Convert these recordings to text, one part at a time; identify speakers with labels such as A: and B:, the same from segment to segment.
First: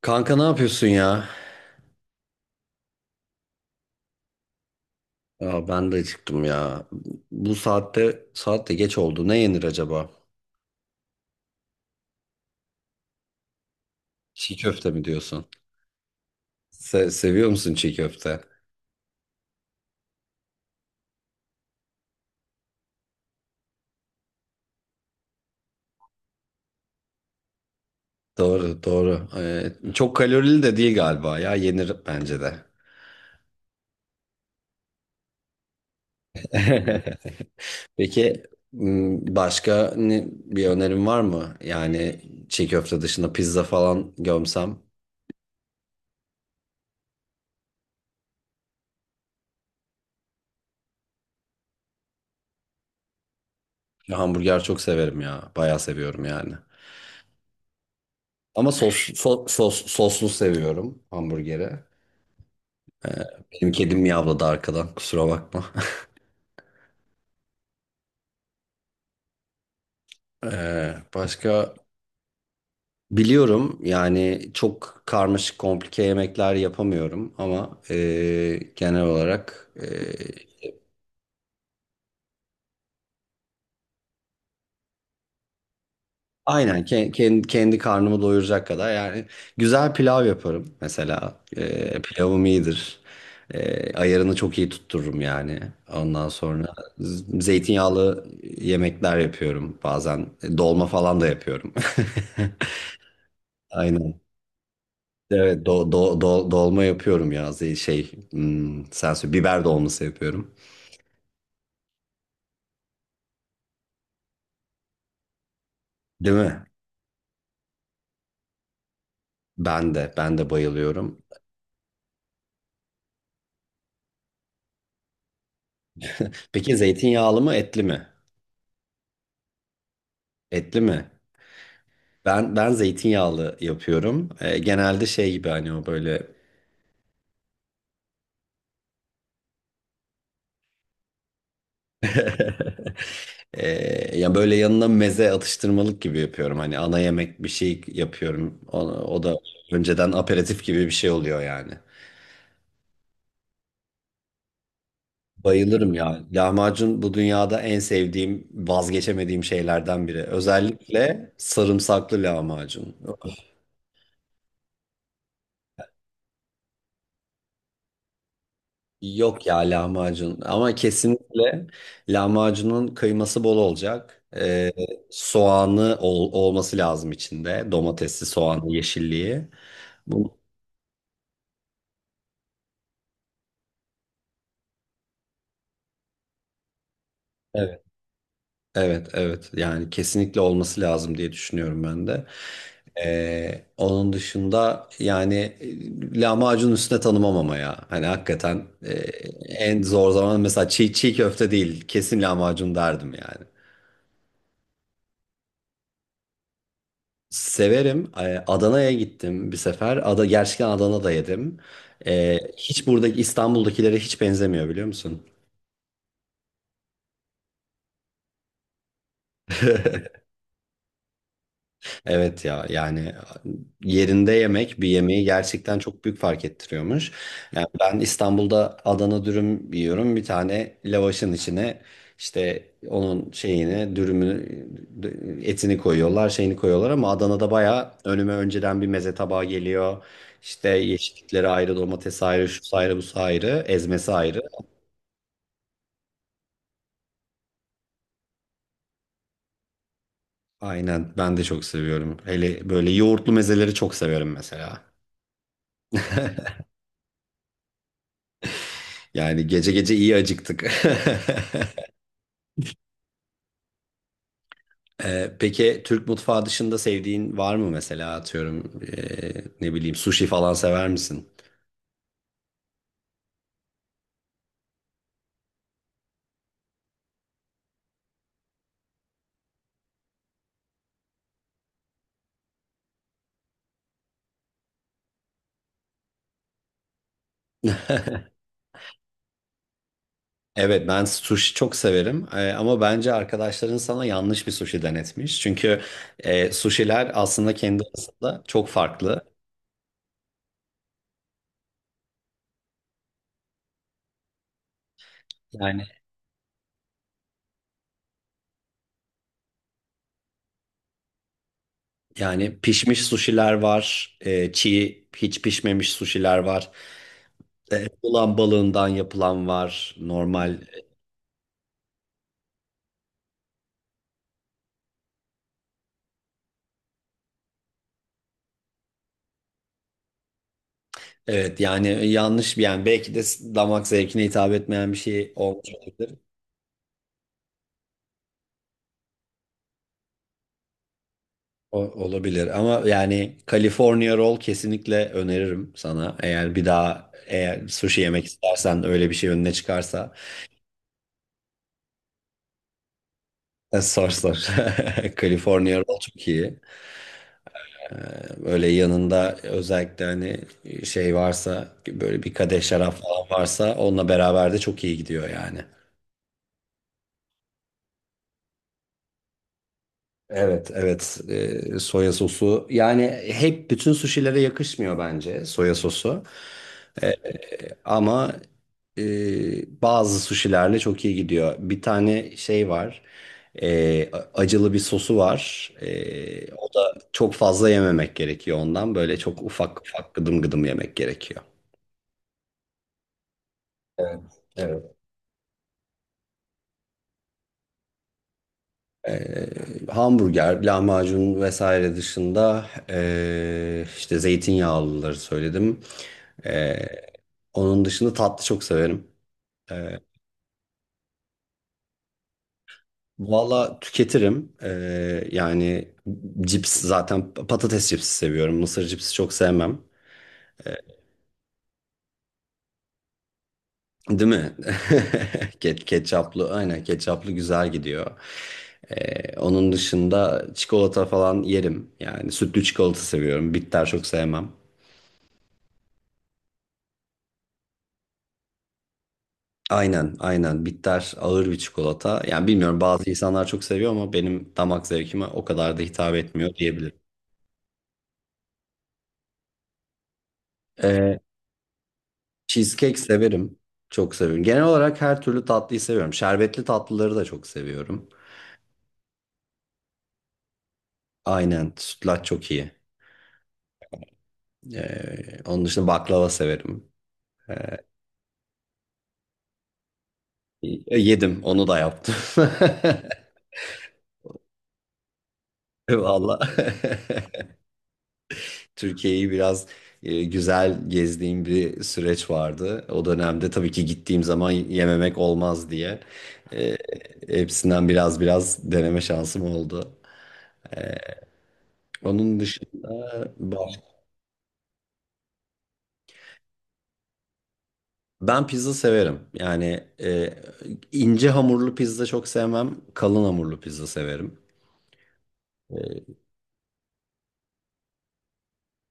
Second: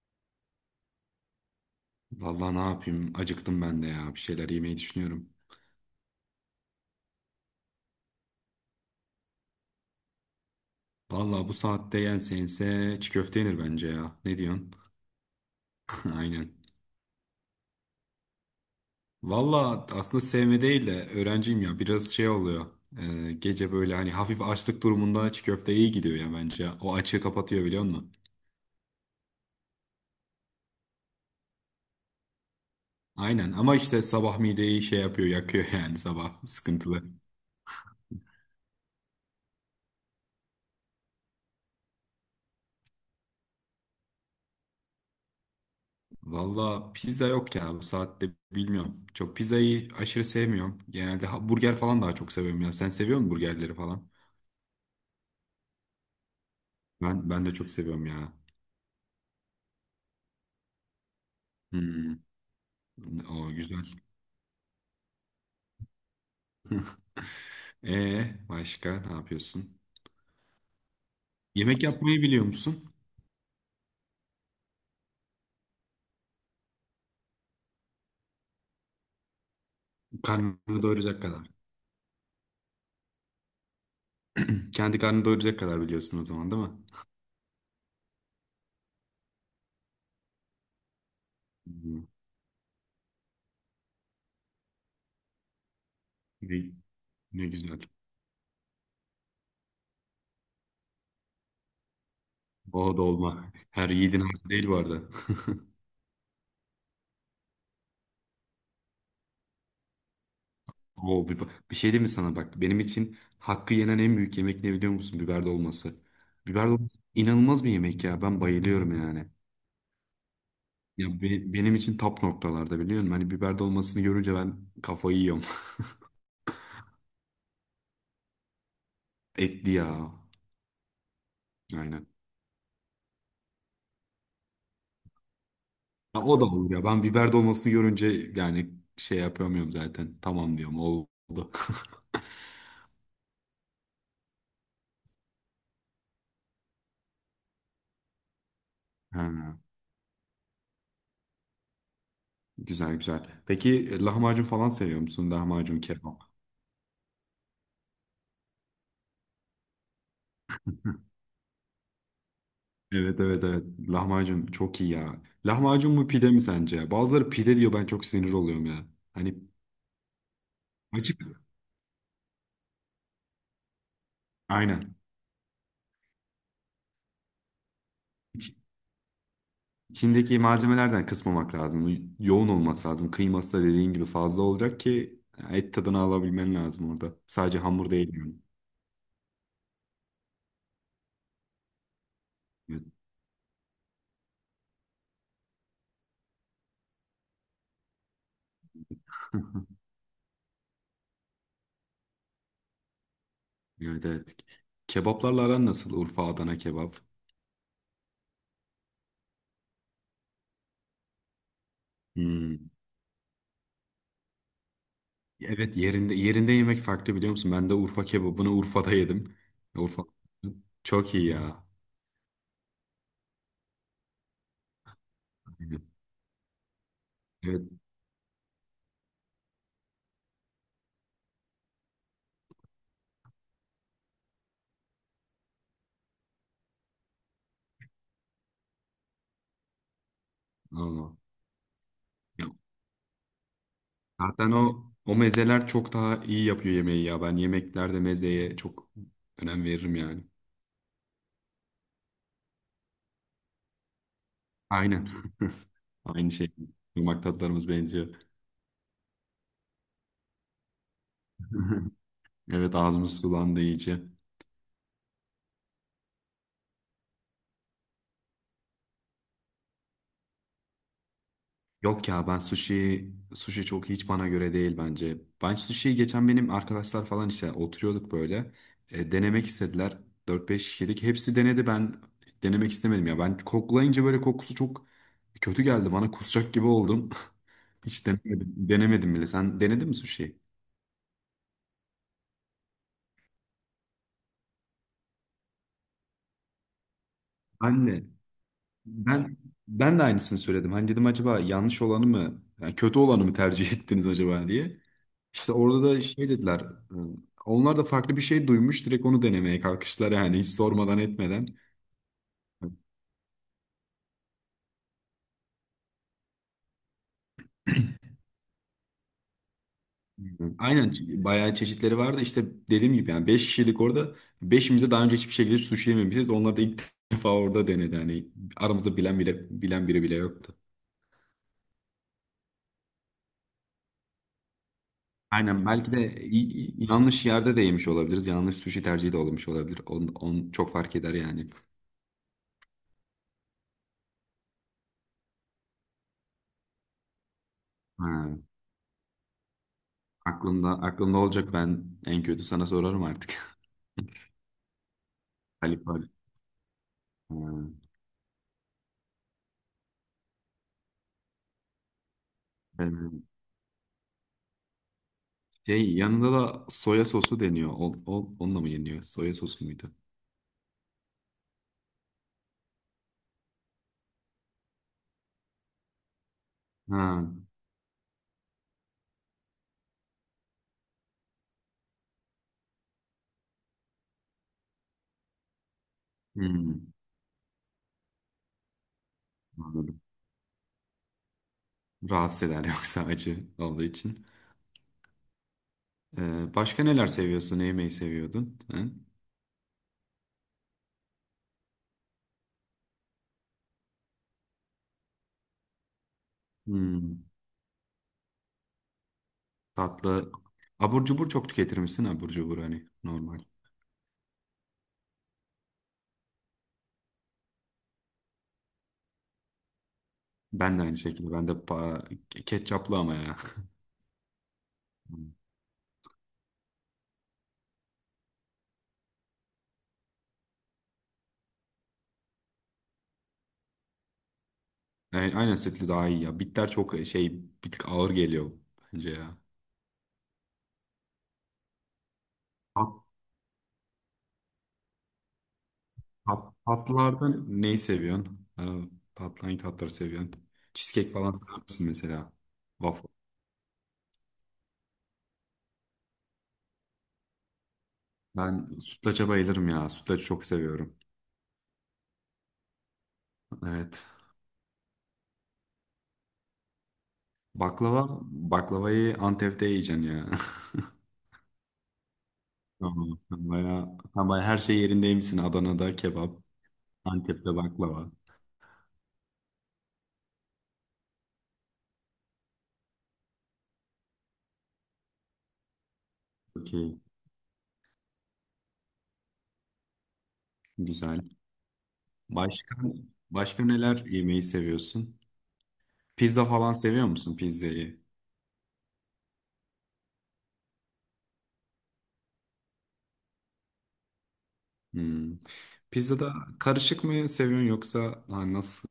A: Kanka ne yapıyorsun ya?
B: Vallahi ne yapayım? Acıktım ben de ya. Bir şeyler yemeyi düşünüyorum.
A: Ya ben de acıktım ya. Bu saatte geç oldu. Ne yenir acaba?
B: Vallahi bu saatte yense yense çiğ köfte yenir bence ya. Ne
A: Çiğ
B: diyorsun?
A: köfte mi diyorsun?
B: Aynen.
A: Seviyor musun çiğ köfte?
B: Vallahi aslında sevme değil de öğrenciyim ya. Biraz şey oluyor. Gece böyle hani hafif açlık durumunda çiğ köfte iyi gidiyor ya bence. O açığı kapatıyor biliyor musun?
A: Doğru, doğru. Çok kalorili de değil galiba ya. Yenir bence de.
B: Aynen ama işte sabah mideyi şey yapıyor yakıyor yani sabah sıkıntılı.
A: Peki başka bir önerim var mı? Yani çiğ köfte dışında pizza falan gömsem.
B: Valla pizza yok ya bu saatte bilmiyorum. Çok pizzayı aşırı sevmiyorum. Genelde burger falan daha çok seviyorum ya. Sen seviyor musun burgerleri falan?
A: Hamburger çok severim ya. Bayağı seviyorum yani.
B: Ben de çok seviyorum ya.
A: Ama soslu seviyorum hamburgeri.
B: Hmm. O
A: Benim
B: güzel.
A: kedim miyavladı arkadan kusura bakma.
B: Başka ne yapıyorsun?
A: Başka.
B: Yemek yapmayı biliyor musun?
A: Biliyorum yani çok karmaşık komplike yemekler yapamıyorum ama genel olarak
B: Karnını doyuracak kadar. Kendi karnını doyuracak kadar biliyorsun o zaman değil mi?
A: kendi karnımı doyuracak kadar yani güzel pilav yaparım mesela.
B: Hmm.
A: Pilavım iyidir. Ayarını çok iyi tuttururum yani. Ondan sonra
B: Ne, ne güzel.
A: zeytinyağlı yemekler yapıyorum bazen. Dolma falan da yapıyorum.
B: O dolma. Her
A: Aynen.
B: yiğidin hakkı değil bu arada.
A: Evet, dolma yapıyorum ya. Zey- şey hmm, sen söyle Biber dolması yapıyorum.
B: Oo, bir şey diyeyim mi sana bak. Benim için hakkı yenen en büyük yemek ne biliyor musun? Biber dolması.
A: Değil mi?
B: Biber dolması inanılmaz bir yemek ya. Ben bayılıyorum yani.
A: Ben de
B: Ya
A: bayılıyorum.
B: benim için top noktalarda biliyor musun? Hani biber dolmasını görünce ben kafayı yiyorum.
A: Peki zeytinyağlı mı etli mi?
B: Etli ya.
A: Etli mi?
B: Aynen.
A: Ben zeytinyağlı yapıyorum. Genelde şey gibi hani o
B: Ya
A: böyle.
B: o da olur ya. Ben biber dolmasını görünce yani şey yapamıyorum zaten. Tamam diyorum oldu.
A: Ya böyle yanına meze atıştırmalık gibi yapıyorum. Hani ana yemek bir şey yapıyorum. O da
B: Ha,
A: önceden aperatif gibi bir şey oluyor yani.
B: güzel güzel. Peki lahmacun falan seviyor musun? Lahmacun
A: Bayılırım ya.
B: kebap.
A: Lahmacun bu dünyada en sevdiğim, vazgeçemediğim şeylerden biri.
B: Hı.
A: Özellikle sarımsaklı lahmacun.
B: Evet, evet, evet. Lahmacun çok iyi ya. Lahmacun mu pide mi sence? Bazıları pide diyor, ben çok sinir oluyorum ya. Hani
A: Yok ya, lahmacun. Ama
B: açık.
A: kesinlikle lahmacunun kıyması bol olacak.
B: Aynen.
A: Soğanı olması lazım içinde. Domatesli, soğanlı, yeşilliği. Bu,
B: İçindeki malzemelerden kısmamak lazım. Yoğun olması lazım. Kıyması da dediğin gibi fazla olacak ki et tadını alabilmen lazım orada. Sadece
A: evet.
B: hamur değil yani.
A: Evet, evet. Yani kesinlikle olması lazım diye düşünüyorum ben de.
B: Evet.
A: Onun dışında yani lahmacun üstüne tanımam ama ya. Hani hakikaten en zor zaman mesela çiğ köfte değil, kesin lahmacun derdim yani.
B: Evet, evet. Kebaplarla aran nasıl? Urfa, Adana kebap.
A: Severim. Adana'ya gittim bir sefer. Gerçekten Adana'da yedim.
B: Hmm.
A: Hiç buradaki İstanbul'dakilere hiç benzemiyor biliyor musun?
B: Evet, yerinde yerinde yemek farklı biliyor musun? Ben de Urfa kebabını Urfa'da yedim. Urfa çok iyi ya.
A: Evet ya, yani yerinde yemek bir yemeği gerçekten çok büyük fark ettiriyormuş.
B: Evet.
A: Yani ben İstanbul'da Adana dürüm yiyorum. Bir tane lavaşın içine işte onun şeyini, dürümünü, etini koyuyorlar, şeyini koyuyorlar ama Adana'da bayağı önüme önceden bir meze tabağı geliyor. İşte
B: Ama.
A: yeşillikleri ayrı, domates
B: Ya,
A: ayrı, şu ayrı, bu ayrı, ezmesi ayrı.
B: zaten o mezeler çok daha iyi yapıyor yemeği ya. Ben yemeklerde mezeye çok önem veririm yani.
A: Aynen, ben de çok seviyorum. Hele böyle yoğurtlu mezeleri çok severim mesela.
B: Aynen. Aynı şey. Yumak tatlarımız benziyor.
A: Yani gece gece iyi acıktık.
B: Evet, ağzımız sulandı iyice.
A: Peki Türk mutfağı dışında sevdiğin var mı mesela? Atıyorum ne bileyim, sushi falan sever misin?
B: Yok ya, ben sushi çok hiç bana göre değil bence. Ben sushi'yi geçen benim arkadaşlar falan işte oturuyorduk böyle. Denemek istediler. Dört beş kişilik. Hepsi denedi, ben denemek istemedim ya. Ben koklayınca böyle kokusu çok kötü geldi bana. Kusacak gibi oldum. Hiç denemedim. Denemedim bile. Sen denedin mi sushi'yi?
A: Evet, ben sushi çok severim. Ama bence arkadaşların sana yanlış bir sushi denetmiş. Çünkü sushiler aslında kendi
B: Ben de.
A: arasında çok farklı.
B: Ben ben de aynısını söyledim. Hani dedim acaba yanlış olanı mı, yani kötü olanı mı tercih ettiniz acaba diye. İşte orada
A: Yani
B: da şey dediler. Onlar da farklı bir şey duymuş, direkt onu denemeye kalkıştılar yani hiç sormadan etmeden.
A: yani pişmiş sushiler var, çiğ hiç pişmemiş sushiler var. Ulan balığından yapılan var normal.
B: Aynen, bayağı çeşitleri vardı. İşte dediğim gibi yani 5 kişilik orada. Beşimize daha önce hiçbir şekilde sushi yememişiz. Onlar da ilk defa orada denedi. Hani aramızda bilen bile, bilen biri bile yoktu.
A: Evet yani yanlış bir, yani belki de damak zevkine hitap etmeyen bir şey
B: Aynen,
A: olmuş
B: belki de
A: olabilir.
B: yanlış yerde de yemiş olabiliriz. Yanlış sushi tercihi de olmuş olabilir. On çok fark eder yani.
A: Olabilir ama yani California Roll kesinlikle öneririm sana. Eğer bir daha eğer sushi yemek
B: Ha,
A: istersen, öyle bir şey önüne çıkarsa.
B: aklımda aklımda olacak, ben en kötü sana sorarım artık.
A: Sor, sor. California Roll
B: Halifal.
A: çok iyi.
B: Ha,
A: Ee, Böyle yanında özellikle hani şey varsa, böyle bir kadeh
B: e,
A: şarap falan varsa onunla beraber de çok iyi gidiyor yani.
B: şey yanında da soya sosu deniyor. Onunla mı yeniyor? Soya sosu muydu?
A: Evet, evet. Soya sosu yani hep bütün suşilere yakışmıyor bence soya sosu.
B: Ha,
A: Ama bazı suşilerle çok iyi gidiyor. Bir tane şey var. Acılı bir sosu var. O
B: hmm,
A: da çok fazla yememek gerekiyor ondan. Böyle çok ufak
B: anladım.
A: ufak, gıdım gıdım yemek gerekiyor.
B: Rahatsız eder yoksa acı olduğu için.
A: Evet, evet.
B: Başka neler seviyorsun? Ne yemeyi seviyordun? Ha?
A: Hamburger, lahmacun vesaire dışında işte zeytinyağlıları söyledim. E,
B: Hmm,
A: Onun dışında tatlı çok severim. E,
B: tatlı. Abur cubur çok tüketir misin? Abur cubur hani normal.
A: Valla tüketirim. Yani cips, zaten patates cipsi seviyorum. Mısır cipsi çok sevmem.
B: Ben de aynı şekilde. Ben de ketçaplı ama ya.
A: Değil mi? Ketçaplı, aynen, ketçaplı güzel gidiyor. Onun dışında çikolata falan yerim. Yani sütlü çikolata seviyorum. Bitter çok sevmem.
B: Yani aynen setli daha iyi ya. Bitter çok şey, bir tık ağır geliyor bence ya.
A: Aynen, aynen, bitter ağır bir çikolata. Yani bilmiyorum,
B: Tat,
A: bazı insanlar çok seviyor ama benim damak zevkime o kadar da hitap etmiyor
B: tat,
A: diyebilirim.
B: tatlılardan neyi seviyorsun? Ha, tatlı hangi tatları seviyorsun? Cheesecake falan sever misin mesela?
A: Cheesecake
B: Waffle.
A: severim. Çok seviyorum. Genel olarak her türlü tatlıyı seviyorum. Şerbetli tatlıları da çok seviyorum.
B: Ben sütlaça bayılırım ya. Sütlacı çok seviyorum.
A: Aynen. Sütlaç çok iyi.
B: Evet.
A: Onun dışında baklava severim. E,
B: Baklava, baklavayı Antep'te yiyeceksin ya.
A: Yedim, onu da yaptım.
B: Tamam. Sen bayağı her şey yerindeymişsin. Adana'da kebap,
A: Vallahi
B: Antep'te baklava.
A: Türkiye'yi biraz güzel gezdiğim bir süreç vardı. O dönemde tabii ki gittiğim zaman yememek olmaz diye e,
B: Okey.
A: hepsinden biraz biraz deneme şansım oldu.
B: Güzel.
A: Onun
B: Başka,
A: dışında
B: başka neler yemeyi seviyorsun? Pizza falan seviyor musun pizzayı?
A: ben pizza severim. Yani ince hamurlu pizza çok sevmem. Kalın hamurlu pizza severim.
B: Hmm.
A: E,
B: Pizzada karışık mı seviyorsun yoksa ha, nasıl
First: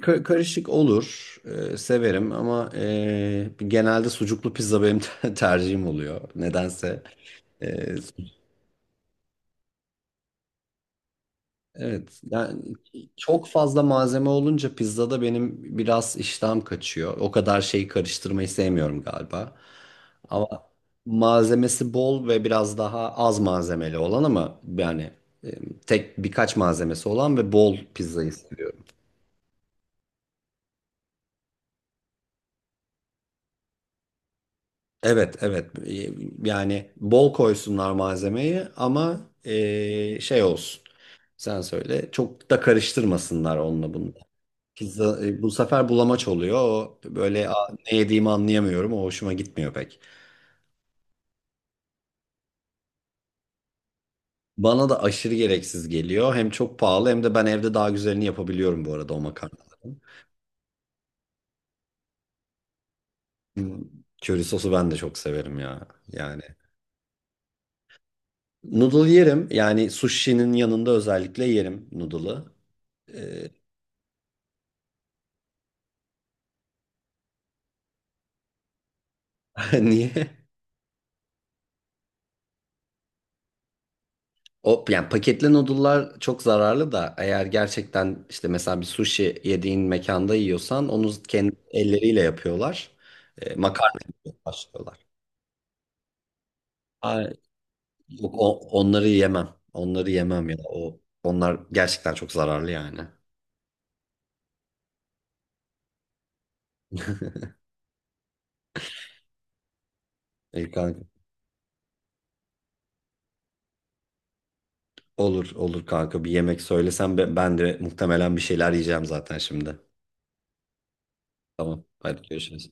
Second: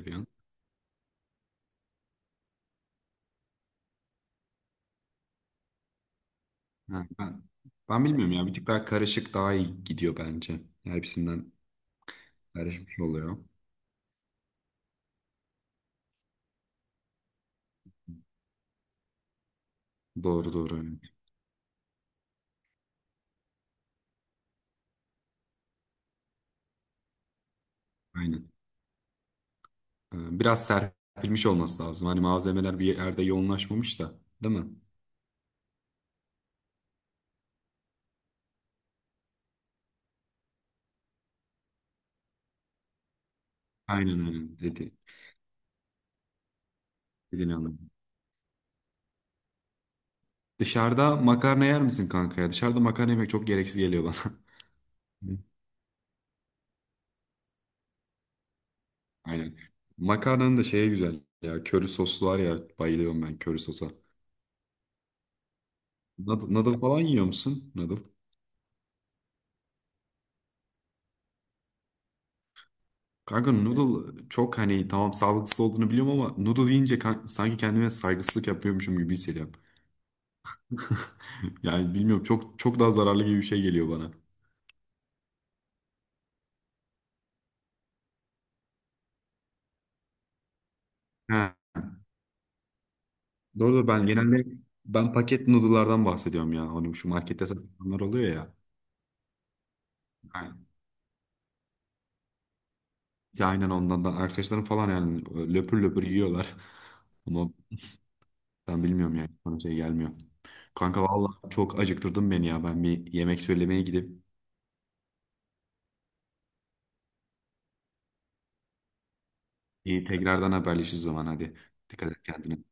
A: Karışık olur. Severim ama genelde sucuklu pizza benim tercihim oluyor. Nedense.
B: Ha, ben,
A: E,
B: ben bilmiyorum ya, bir tık daha karışık daha iyi gidiyor bence. Ya, hepsinden
A: evet. Yani
B: karışmış oluyor.
A: çok fazla malzeme olunca pizzada benim biraz iştahım kaçıyor. O kadar şeyi karıştırmayı sevmiyorum galiba. Ama
B: Doğru doğru. Evet.
A: malzemesi bol ve biraz daha az malzemeli olan, ama yani e, tek birkaç malzemesi olan ve bol pizzayı
B: Aynen.
A: seviyorum.
B: Biraz serpilmiş olması lazım. Hani malzemeler bir yerde yoğunlaşmamış da, değil mi?
A: Evet, evet. Yani bol koysunlar malzemeyi ama şey olsun, sen söyle çok da karıştırmasınlar onunla bunu.
B: Aynen aynen dedi.
A: Pizza bu sefer bulamaç oluyor, o böyle.
B: Dediğini
A: "Aa,
B: anladım.
A: ne yediğimi anlayamıyorum, o hoşuma gitmiyor pek."
B: Dışarıda makarna yer misin kanka ya? Dışarıda makarna yemek çok gereksiz geliyor bana.
A: Bana da aşırı gereksiz geliyor, hem çok pahalı hem de ben evde daha güzelini yapabiliyorum bu arada o
B: Aynen.
A: makarna.
B: Makarnanın da şeye güzel ya. Köri soslu var ya. Bayılıyorum ben köri
A: Hmm,
B: sosa.
A: köri sosu ben de çok severim ya. Yani
B: Noodle falan yiyor musun? Noodle.
A: noodle yerim. Yani sushi'nin yanında özellikle yerim noodle'ı. Ee,
B: Kanka noodle çok hani, tamam sağlıksız olduğunu biliyorum ama noodle yiyince sanki kendime saygısızlık yapıyormuşum gibi hissediyorum.
A: Niye?
B: Yani bilmiyorum, çok çok daha zararlı gibi bir şey geliyor bana.
A: O yani paketli noodle'lar çok zararlı da, eğer gerçekten işte mesela bir sushi yediğin mekanda yiyorsan onu kendi
B: Ha.
A: elleriyle yapıyorlar.
B: Doğru doğru,
A: Makarna yapıyor, başlıyorlar.
B: ben paket noodle'lardan bahsediyorum ya. Hani şu
A: Ay,
B: markette satılanlar oluyor
A: yok,
B: ya.
A: onları yemem. Onları yemem
B: Yani,
A: ya. Onlar gerçekten çok zararlı yani.
B: ya aynen ondan da arkadaşlarım falan yani löpür löpür yiyorlar. Ama ben bilmiyorum yani, bana şey gelmiyor. Kanka
A: İlkan,
B: vallahi çok acıktırdın beni ya. Ben bir yemek söylemeye gidip
A: olur olur kanka, bir yemek söylesen ben de muhtemelen bir şeyler yiyeceğim zaten şimdi.
B: bir tekrardan haberleşiriz zaman hadi.
A: Tamam,
B: Dikkat
A: hadi
B: et kendine.
A: görüşürüz.